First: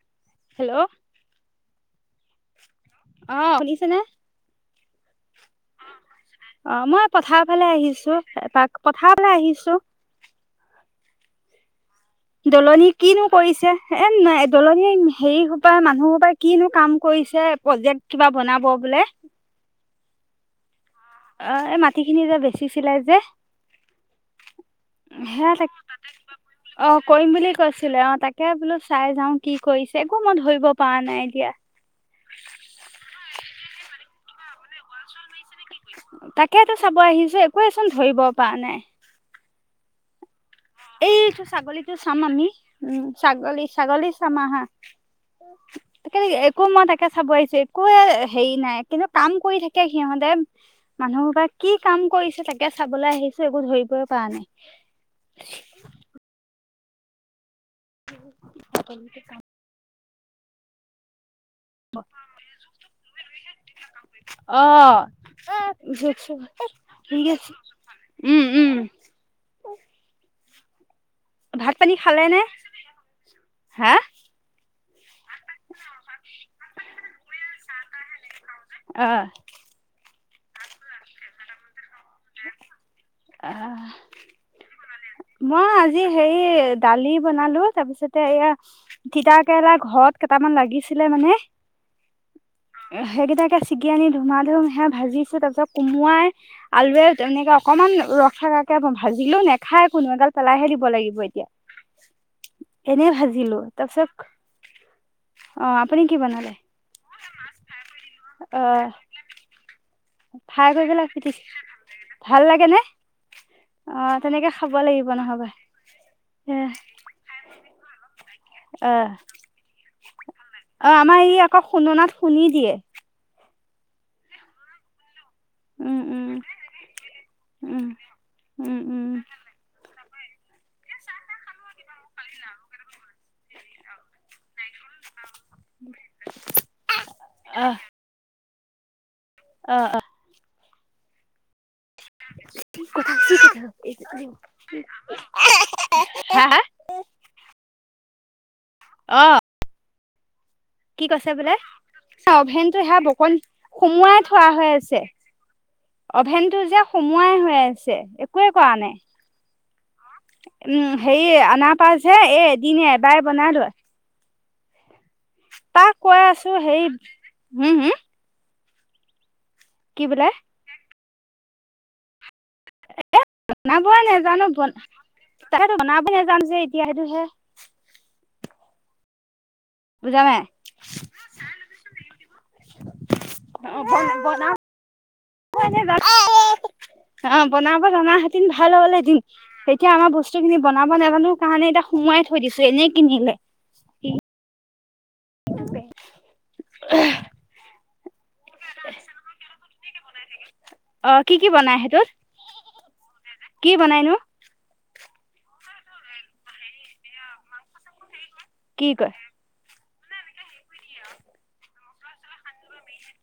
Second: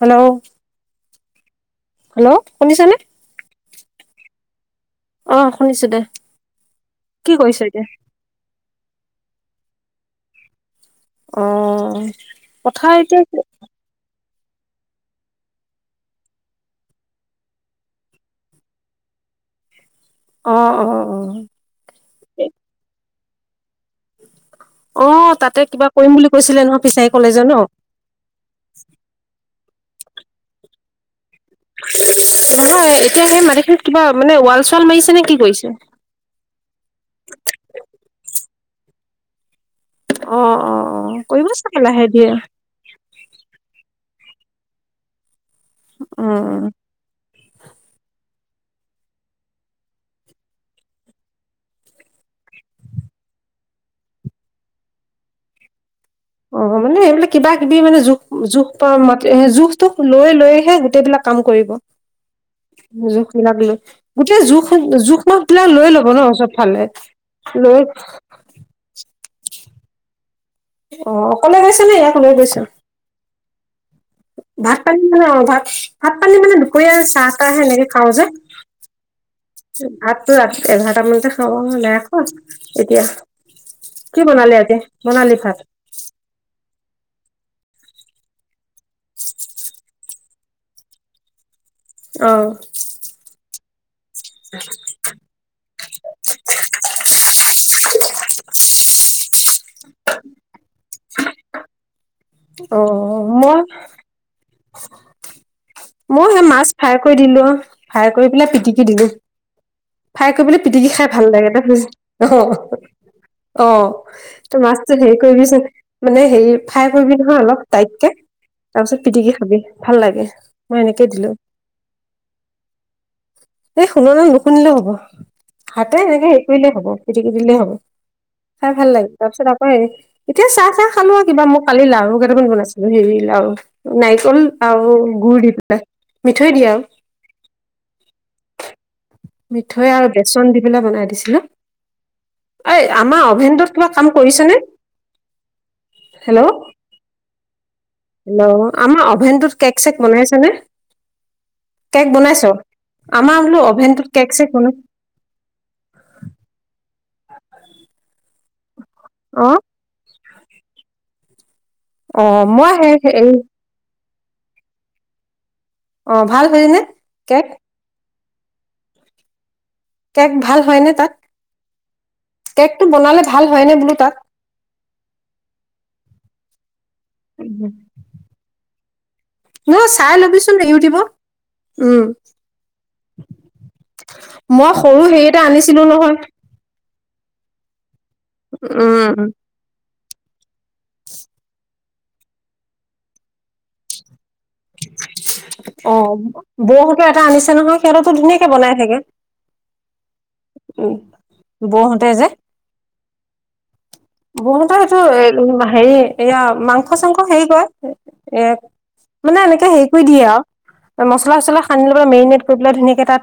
Hello hello hello শুনিছানে? অ শুনিছেনে? অ শুনিছো দে অ মই কি পথাৰ কৰিছ ফালে এতিয়া আহিছো এপাক। পথাৰলে আহিছো। অ। দলনি পথাৰ এতিয়া কিনো কৰিছে এ না দলনি এ হেৰি হুপা মানুহ হুপা কিনো কাম কৰিছে প্ৰজেক্ট কিবা বনাব বোলে। [inaudible] অ অ। অ এই মাটিখিনি যে বেচিছিলে যে উ। সেয়া তাকে অ ফিচাৰী কৰিম কলেজত বুলি ন কৈছিলে অ তাকে বোলো চাই যাও কি কৰিছে একো মই ধৰিব পৰা নাই এতিয়া। নহয় এতিয়া সেই মানিখিনি কিবা মানে ৱাল চোৱাল মাৰিছে নে কি কৰিছে। তাকেইেতো চাব আহিছো একোৱেচোন ধৰিব পৰা নাই। অ অ অ এইটো কৰিব চাগে ছাগলীটো লাহে চাম ধীৰে আমি উম। ছাগলী ছাগলী চাম আহা তাকে একো উম মই তাকে চাব আহিছো। একোৱা হেৰি নাই কিন্তু কাম কৰি থাকে সিহঁতে মানুহ হুপাই কি কাম কৰিছে তাকে তাকে চাবলৈ আহিছো একো ধৰিবই পৰা নাই। [inaudible] অ মানে এইবিলাক কিবা কিবি মানে জোখ জোখ পা মাতে জোখটোখ লৈ লৈয়েহে গোটেইবিলাক কাম কৰিব জোখ বিলাক লৈ। গোটেই অ জোখ জোখমাখ বিলাক লৈ ল'ব ন চবফালে ঠিক আছে লৈ। [inaudible] উ। অ অকলে গৈছ ইয়াকো লৈ নে গৈছ? হা। ভাত পানী মানে অ ভাত ভাত পানী মানে দুপৰীয়া চাহ তাহে এনেকে খাওঁ যে। অহ ভাতটো ৰাতি এঘাৰটা মানতে খাওঁ আৰু ওলাই আহো এতিয়া অ কি বনালি আজি। বনালি ভাত মই আজি হেৰি এ দালি বনালো তাৰপিছতে এয়া তিতা কেৰেলা ঘৰত কেইটামান লাগিছিলে মানে। অ সেইকেইটাকে ছিগি আনি ধুমা ধুম সেয়া ভাজিছো তাৰ পিছত কোম- মোৱাই আলুৱে তেনেকে অকনমান ৰসে ৰাসে ভাজিলো নে খাই কোনো এডাল পেলাইহে দিব লাগিব এতিয়া অ এনে ভাজিলো মই তাৰ পিছত মই সেই মাছ ফ্ৰাই কৰি দিলো অ ফ্ৰাই কৰি পেলাই অ পিটিকি দিলো। ফ্ৰাই কৰিবলৈ কৰি পিটিকি খাই পেলাই ভাল লাগ পিটিকি ন ফিচ অ হ ভাল লাগে নে অ'! তেনেকে ত' খাব মাছ লাগিব হেৰি নহবা কৰিবিচোন। মানে, হেৰি এ ফ্ৰাই কৰিবি নহয় অলপ টাইটকে, তাৰ অ পিছত, পিটিকি খাবি ভাল লাগে। মই অ'! এনেকে আমাৰ দিলো ই আকৌ, খুন্দনাত খুন্দি দিয়ে। এই খুন্দনাত নুখুন্দিলেও হ'ব। হাতে উম এনেকে উম হেৰি কৰিলে হ'ব, পিটিকি দিলে হ'ব, উম খাই উম ভাল উম লাগে। তাৰপিছত, আকৌ হেৰি এতিয়া চাহ চাহ খালোঁ আৰু কিবা। মই কালি লাাৰু কেইটামান বনাইছিলোঁ, হেৰি লাৰু, নাৰিকল আৰু গুুৰ দি পেলাই মিঠৈ দিয়া আৰু। আহ মিঠৈ আৰু বেচন দি পেলাই বনাই দিছিলোঁ। এই, আমাৰ অভেনটোত কিবা কাম কৰিছেনে? হা হেল্ল'! হা হেল্ল'! আমাৰ অভেনটোত কেক চেক বনাইছে নে? কি কৈছে বোলে! অভেনটো হা অকন আমাৰ বোলো অভেনটোত সোমোৱাই কেক থোৱা চেক হৈ বনাই আছে। অভেনতটো যে সোমোৱাই হৈ আছে একোৱে কৰা নাই। অ উম, হেৰি আ আনাপা যে, অ এ মই এদিনে সেই এবাৰে হেৰি বনালোঁ। তাক অ কৈ ভাল আছোঁ! হয়নে সেই কেক হু! হু! কেক ভাল হয়নে তাত? কেকটো এ, বনালে ভাল হয়নে বোলো বনাবই তাত নাজানোঁ। ব তাকে বনাব নেজানোঁ যে এতিয়া, সেইটোহে। অ'! চাই বুজা নাই ল'বিচোন ইউটিউবত। অ বনাব মই, সৰু হেৰি এটা আনিছিলোঁ নাজানো নহয়। অ'! বনাব জনা হেতেন, ভাল হ'ল হেতেন। এতিয়া আমাৰ বস্তু খিনি বনাব নাজানোঁ কাৰণে, এতিয়া সোমোৱাই থৈ দিছে, এনেই কিনিলে। অ'! বৌহঁতে এটা আনিছে নহয়! সিহঁতৰটো ধুনীয়াকে বনাই থাকে। উম, অ কি কি বনাই সেইটোত বৌহঁতে যে কি বনাইনো বহুতৰ এইটো, এ, হেৰি এয়া, মাংস চাংস হেৰি কৰে। এ, কি কয় মানে, এনেকে হেৰি দিয়ে আৰু মছলা চচলা সানি লয়, মেৰিনেট কৰি পেলাই ধুনীয়াকে তাত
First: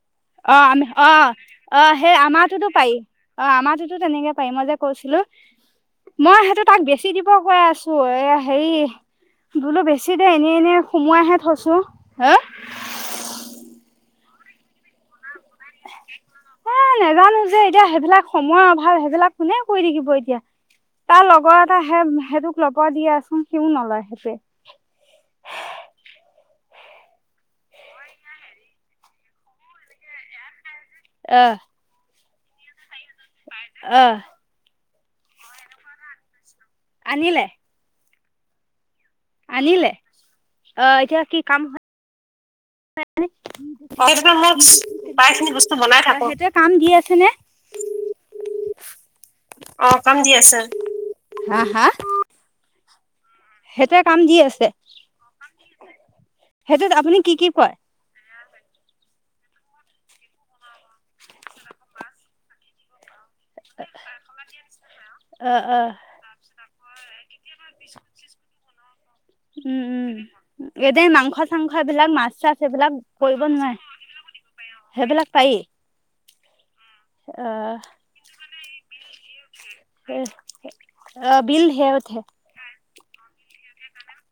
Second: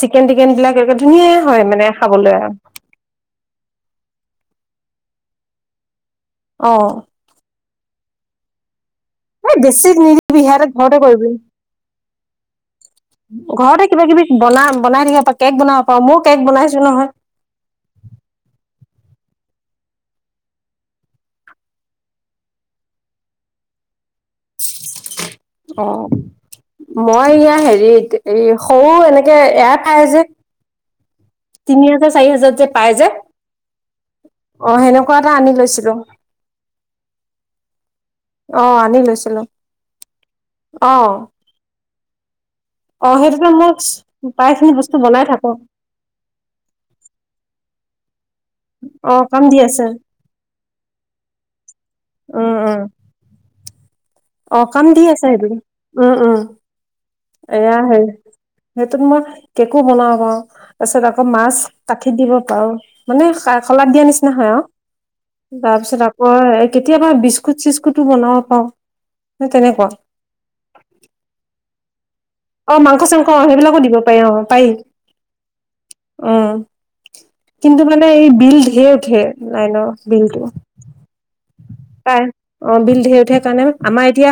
চিকেন টিকেন অ'! বিলাক আমি এনেকে অ'! ধুনীয়াই হয় মানে অ'! সেই খাবলৈ আৰু আমাৰতোটো পাৰি। অ'! আমাৰতোটো তেনেকে পাৰি। মই যে কৈছিলোঁ, মই সেইটো অ তাক বেছি দিব কৈ আছোঁ এ, হেৰি এই বোলো বেছি দে, নিদিবি এনেই সিহঁতে এনেই ঘৰতে কৰিবি সুমোৱাইহে থৈছোঁ। হা! ঘৰতে কিবা কিবি বনা, বনাই থাকিব পা এ, নাজানোঁ যে এতিয়া। সেইবিলাক, সময়ৰ অভাৱ, সেইবিলাক কোনে কি কৰি থাকিব এতিয়া। তাৰ লগৰ এটা সেই সেইটোক ল'ব দি আচোঙ সিও নলয়। সেই অ'! মই ইয়াৰ হেৰিত, এই সৰু এনেকে, এয়া খায় যে। তিনি হাজাৰ, চাৰি হাজাৰ যে পাই যে? অ'! অ'! সেনেকুৱা এটা আনি লৈছিলোঁ। আনিলে? অ'! আনি লৈ আনিলে। অ'! এতিয়া কি কাম হয়। [inaudible] অ'! সেইটোতো মোক, অ সেইটো মই প্ৰায়খিনি বস্তু বনাই প্ৰায়খিনি থাকোঁ। বস্তু বনাই থাকো সেইটোৱে কাম দি আছে নে অ'! কাম দি আছে। অ কাম দি আছে হা হা উম! উম! সেইটোৱে কাম দি অ'! আছে কাম দি আছে সেইটোৰে। উম, উম, সেইটোত আপুনি কি কি কৰে এয়া হে সেইটোত মই কেকো বনাব পাৰোঁ। তাৰপিছত, আকৌ মাছ কাঠিত দিব পাৰোঁ। মানে, শলাত দিয়া নিচিনা খলা হয় আৰু। দিয়া নিচিনা হাঁহ অ', অ'। তাৰপিছত, আকৌ তাৰপিছত আকৌ কেতিয়াবা বি বিস্কুট কেতিয়াবা চিস্কুতো বিস্কুট বনাব চিস্কুটো পাওঁ। বনাও। উম, উম, এ [unintelligible] মাংস, চাংস এইবিলাক মাছ চাছ অ এইবিলাক মাংস চাংস কৰিব আহ নোৱাৰে সেইবিলাকো দিব পাৰি অ পাৰি সেইবিলাক পাৰি অ। অ', কিন্তু মানে এই বিল ধেৰ উঠে লাইনৰ বিলটো। অ বিল ধেৰ উঠে। উঠে উঠে কাৰণে আমাৰ এতিয়া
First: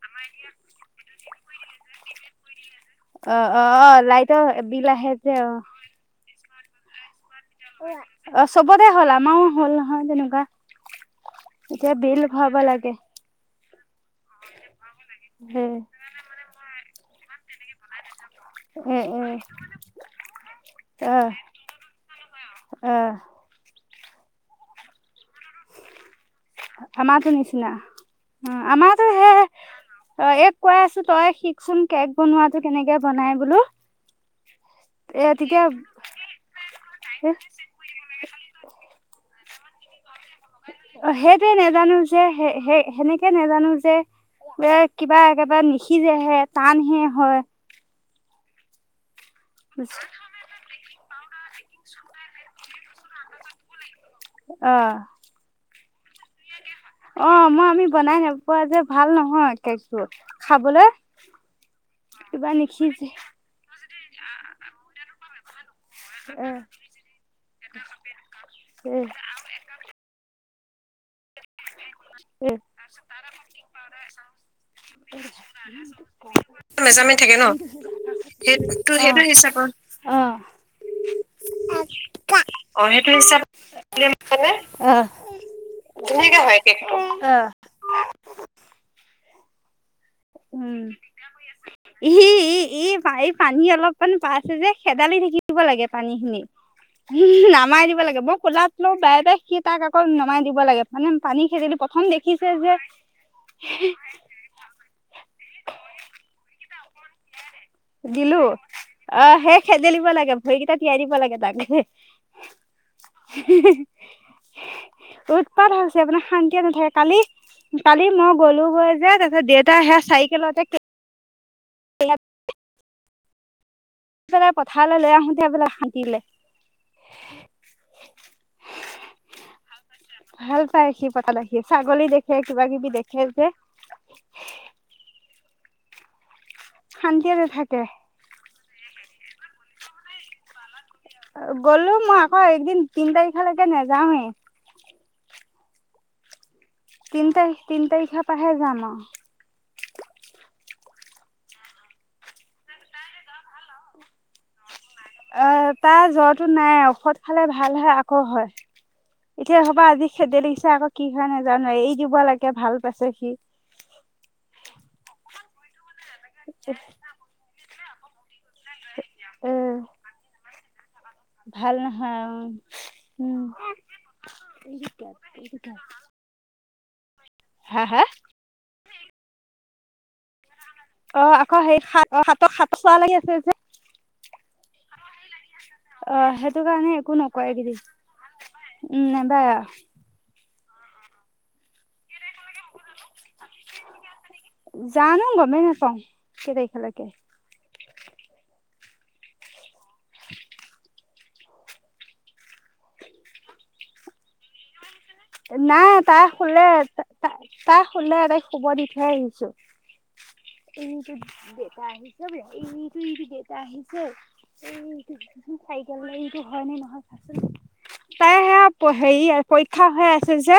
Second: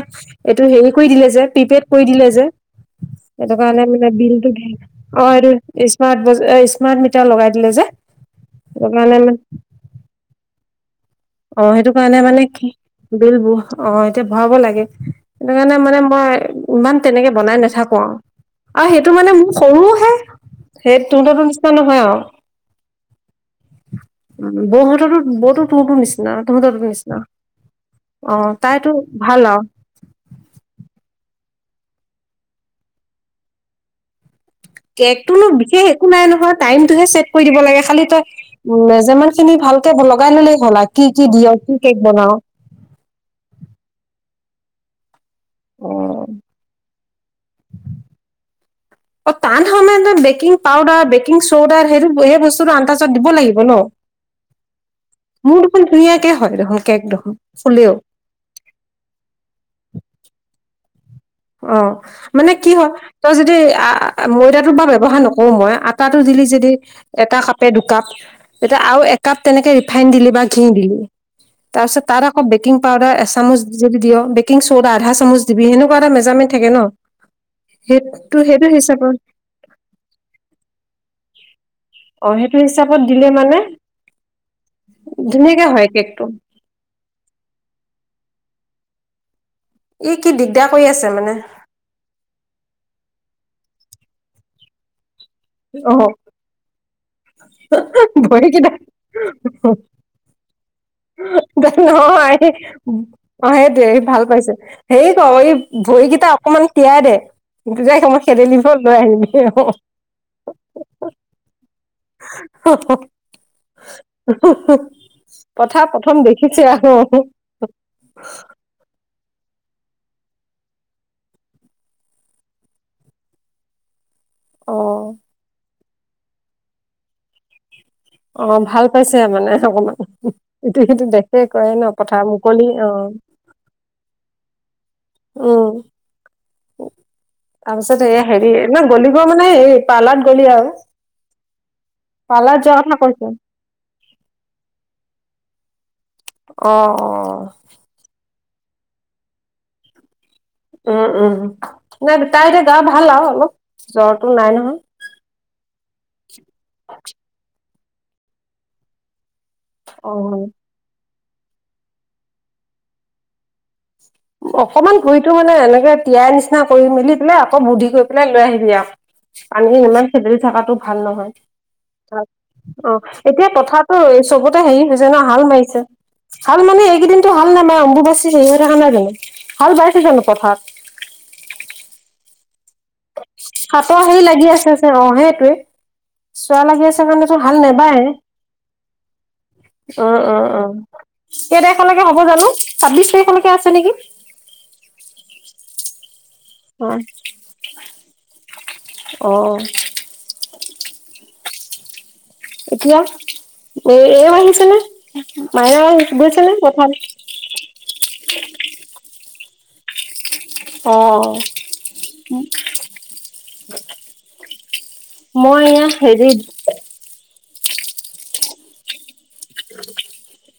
এইটো হেৰি কৰি দিলে যে প্ৰিপেড কৰি দিলে যে। অ', সেইটো অ', কাৰণে অ', মানে লাইটৰ বিলটো বিল আহে অ যে এইটো স্মাৰ্ট বজ এই স্মাৰ্ট মি অ চবতে হ'ল মানে আমাৰো হ'ল নহয় তেনেকুৱা। অ সেইটো এতিয়া কাৰণে বিল মানে ভৰাব কি লাগে। বিলবোৰ অ এতিয়া ভৰাব লাগে। সেইটো সেই কাৰণে মানে মই ইমান তেনেকে বনাই নাথাকো আৰু। আৰু এ সেইটো এ মানে মোৰ সৰুহে সেই অ', তোৰততো নিচিনা নহয় অ', আৰু। বৌহঁতৰো বৌতো তোৰতো নিচিনা। আমাৰটো নিচিনা। অ তাইতো আমাৰটো ভাল আৰু সেই এক কৈ আছো তই শিক চোন কেক বনোৱাটো কেনেকে বনাই বোলো। এ কেকটোনো তেতিয়া বিশেষ একো নাই নহয় টাইমতটোহে চেট কৰি দিব লাগে খালি তই মেজাৰ্মেনখিনি ভালকে বল অ সেইটোৱে নাজানো যে বনাও সেই সেই সেনেকে নাজানো যে ব কিবা একেবাৰে নিসিজেহে টানহে হয়। অ টান সময় বেকিং পাউডাৰ, বেকিং চৌডাৰ সেই সেই বস্তু আন্তাজাত দিব লাগিব ন। অহ। মোৰো দুখুন ধুনীয়াকে হয় দেখোন। কেক অ দেখোন মই আমি ফুলেও বনাই নোপোৱা যে ভাল নহয় কেকটো খাবলৈ অ কিবা মানে কি হয় নিসিজে তই যদি আ ময়দাটোৰ বা ব্যৱহাৰ নকৰো মই আ টাতো দিলি এ যদি এটা কাপে দুকাপ এ আৰু একাপ তেনেকে ৰিফাইন দিলি বা ঘি দিলি তাৰপিছত তাৰ আকৌ এ বেকিং পাইদাৰ এচামুচ যদি দীয় বেক কিং চ'দা আধা চামুচ দিবি সেনেকুৱা এটা মেজাৰমেণ্ট থাকে ন। মেজাৰমেণ্ট থাকে ন সেইটো সেইটো হিচাপত সেইটো হিচাপত অ সেইটো অ হিচাপত সেইটো দিলে হিচাপ মানে [inaudible] অহ। ধুনীয়াকে হয় কেকটো ধুনীয়াকে হয় কেকটো অ [inaudible] ই কি দিগদাৰ কৰি উম, আছে মানে ই এই এই পানী অলপ মানে পাইছে যে খেদালি থাকিব লাগে অ পানী খিনি। নামাই দিব লাগে মই ভৰি কোলাত কেইটা লও বায় বায় সি তাক আকৌ নমাই দিব লাগে মানে পানী খেদিলো প্ৰথম অ দেখিছে সেই যে অ সেইটোৱে ভাল পাইছে হেৰি ক এই ভৰিকেইটা অকমান তিয়াইদে। দিলো অ সেই খেদেলিব লাগে ভৰিকেইটা তিয়াই দিব লাগে তাকে। হু হু হু হু। উৎপাত হৈছে মানে শান্তিয়ে নাথাকে, কালি কালি মই গলো গৈ তাৰপিছত দেউতা সেয়া চাইকেলতে কে অলপ। [inaudible] আহ পেলাই অ পথাৰলৈ লৈ আহোতে বাই হাগিলে। অ ভাল পাইছে মানে অকমান, ভাল ইটো পায় সিটো সি দেখে পথাৰলৈ সি কৰে ন ছাগলী পথাৰ দেখে কিবা মুকলি আৰু কিবি দেখে যে। [unintelligible] উম, শান্তিয়ে নাথাকে তাৰপিছত এই হেৰি ন গলি মানে এই পাৰ্লাত গ'লি আৰু গলো মই আকৌ পাৰ্লাৰত এদিন যোৱা কথা তিন কৈছে। তাৰিখলৈকে নাযাওহে। অ', তিন অ', তাৰিখ তিন তাৰিখৰ পৰাহে যাম আও। উম উম নাই তাই এতিয়া গা ভাল আৰু অলপ জ্বৰটো নাই নহয়। অ তাৰ জ্বৰটো নাই ঔষধ খালে ভাল হয় আকৌ হয়। এতিয়া হ'বা আজি অ'। [unintelligible] আকৌ কি হয় নোজানো এই দিব লাগে ভাল পাইছে সি। অকনমান ঘুৰিটো মানে এনেকে তিয়াই নিচিনা কৰি মেলি পেলাই আকৌ বুদ্ধি কৰি পেলাই লৈ আহি দিয়া এ পানী ইমান খেদিলি থাকাটো ভাল নহয়। ভাল নহয় অহ, উম। এতিয়া কথাটো চবতে হেৰি হৈছে ন হাল মাৰিছে। হাল মানে এইকেইদিনটো হাল নাই মানে হা হা অম্বুবাচি সেৰিযুহ থকা নাই জানো ভাল বাইছে জানো পথাৰত। অহ, আকৌ সেই সাত অ সাত -সাত। সাতৰ হেৰি লাগি আছে যে অহ সেটোৱে। অ' চোৱা সেইটো লাগি আছে একো কাৰণে তোৰ নকৰে হাল এইকেইদিন নেবাই এনে। উম নাইবাৰ অহ - অহ - অহ কেই তাৰিখলৈকে হ'ব জানো? ছাব্বিশ তাৰিখলৈকে আছে নেকি? জানো গমেই নাপাওঁ। কেই তাৰিখলকে? অহ। এতিয়া এ- এওঁ আহিছেনে? মাইনা নাই তাই গৈছেনে সুলে পথাৰলে? -তাই শুলে তাই শুব দি থাই আহিছো। [inaudible] [unintelligible] টো মই এয়া হেৰিত হয় নে নহয় চাচোন তাই সেয়া হেৰি পৰীক্ষা হৈ আছে যে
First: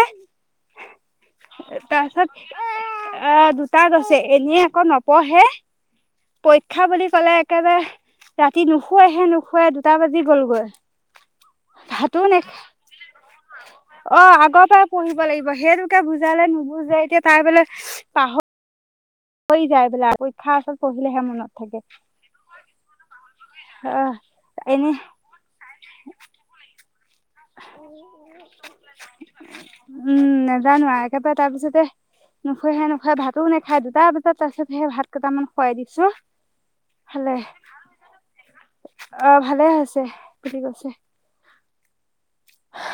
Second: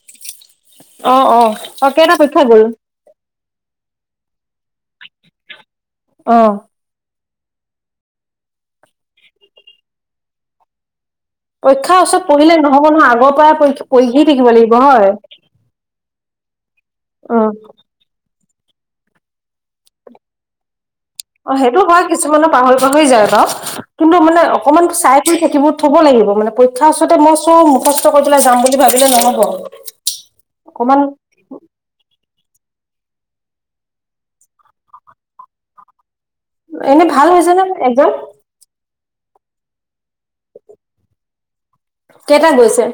অ', অ', [unintelligible] অ' কেইটা পৰীক্ষা গ'ল? তাৰপিছত এ দুটা গ এনে আকৌ নপঢ়ে অ', পৰীক্ষা বুলি কলে একেবাৰে ৰাতি নুশুৱেহে -নুশুৱে দুটা বাজি গলগৈ পৰীক্ষা ওচৰত পঢ়িলে নহ'ব নহয় আগৰ পৰাই পৰীক্ষা অহ, আগৰ পৰা পঢ়িব লাগিব সেইটোকে বুজালে নুবুজে এতিয়া তাই অ'। বোলে পাহ হৈ যায় বোলে পৰীক্ষা ওচৰত পঢ়িলেহে মনত অহ, থাকে সেইটো হয় কিছুমানৰ পাহৰি- পাহৰি যায় বাউ আহ কিন্তু মানে অকমান এনে চাই কৰি খাকিব থব লাগিব। পৰীক্ষা ওচৰতে মই চব মুখস্থ কৰি পেলাই যাম বুলি ভাবিলে নহ'ব। উম, নেজানোৱে অকমান একেবাৰে তাৰ পিছতে নুশুৱেহে নুশু খাই ভাতো নেখাই দুটা বজাত তাৰছত সে ভাত কেইটামান খুৱাই দিছোঁ এনে ভাল হৈছে নহ একজাম? অহ, ভালে হৈছে কুটি গৈছে। কেটাত গৈছে?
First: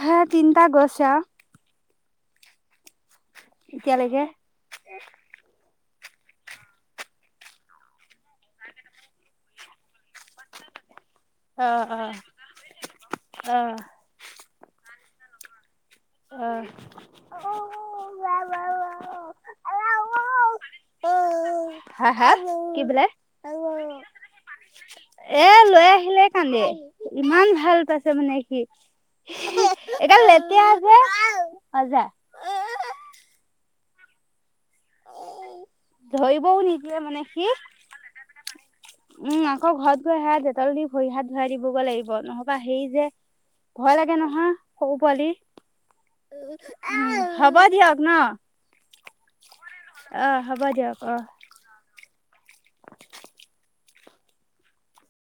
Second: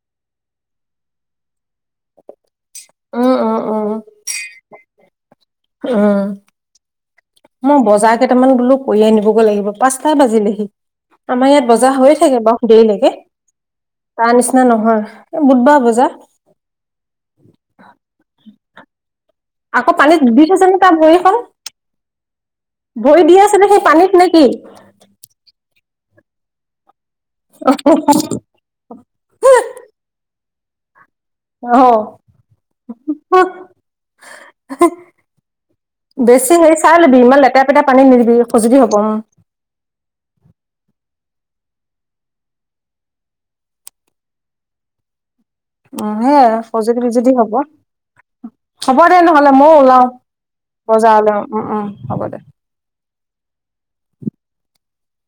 হেতিনিটা গইছে আওঁ উম, উম, উম, এতিয়ালৈকে উম, মই বজাৰ কেইটামান বোলো কৰি আনিবগৈ লাগিব পাচ পাচটা বাজিলেহি আমাৰ ইয়াত অ বজা অ হৈয়ে থাকে বাৰু দেৰিলৈকে অ তাৰ নিচিনা নহয় এহ বুধবাৰ বজাৰ অহ [unintelligible] আকৌ পানীত দূবি থৈছে নে তাৰ ভৰিখন? হা -হা কি বোলে ভৰি দি আছে নে সেই পানীত নে কি? এহ লৈ আহিলে কান্দে ইমান ভাল পাইছে মানে সি যে অহ অজা [unintelligible] ধৰিবও নিদিয়ে মানে সি নিদিবি খজুতি হ'ব উম আকৌ ঘৰত গৈ সে ডেটল দি ভৰি হাত ধুৱাই দিবগৈ লাগিব নহবা হেৰি যে ভয় লাগে নহয় সৰু পোৱালি। অহ হে আৰু খজুলি উম, -বিজুলি হ'ব দিয়ক ন? হ'ব দে নহ'লে মইওলাওঁ। অ', হ'ব দিয়ক অ'। বজাৰলৈ উম- উম হ'ব দে। [inaudible]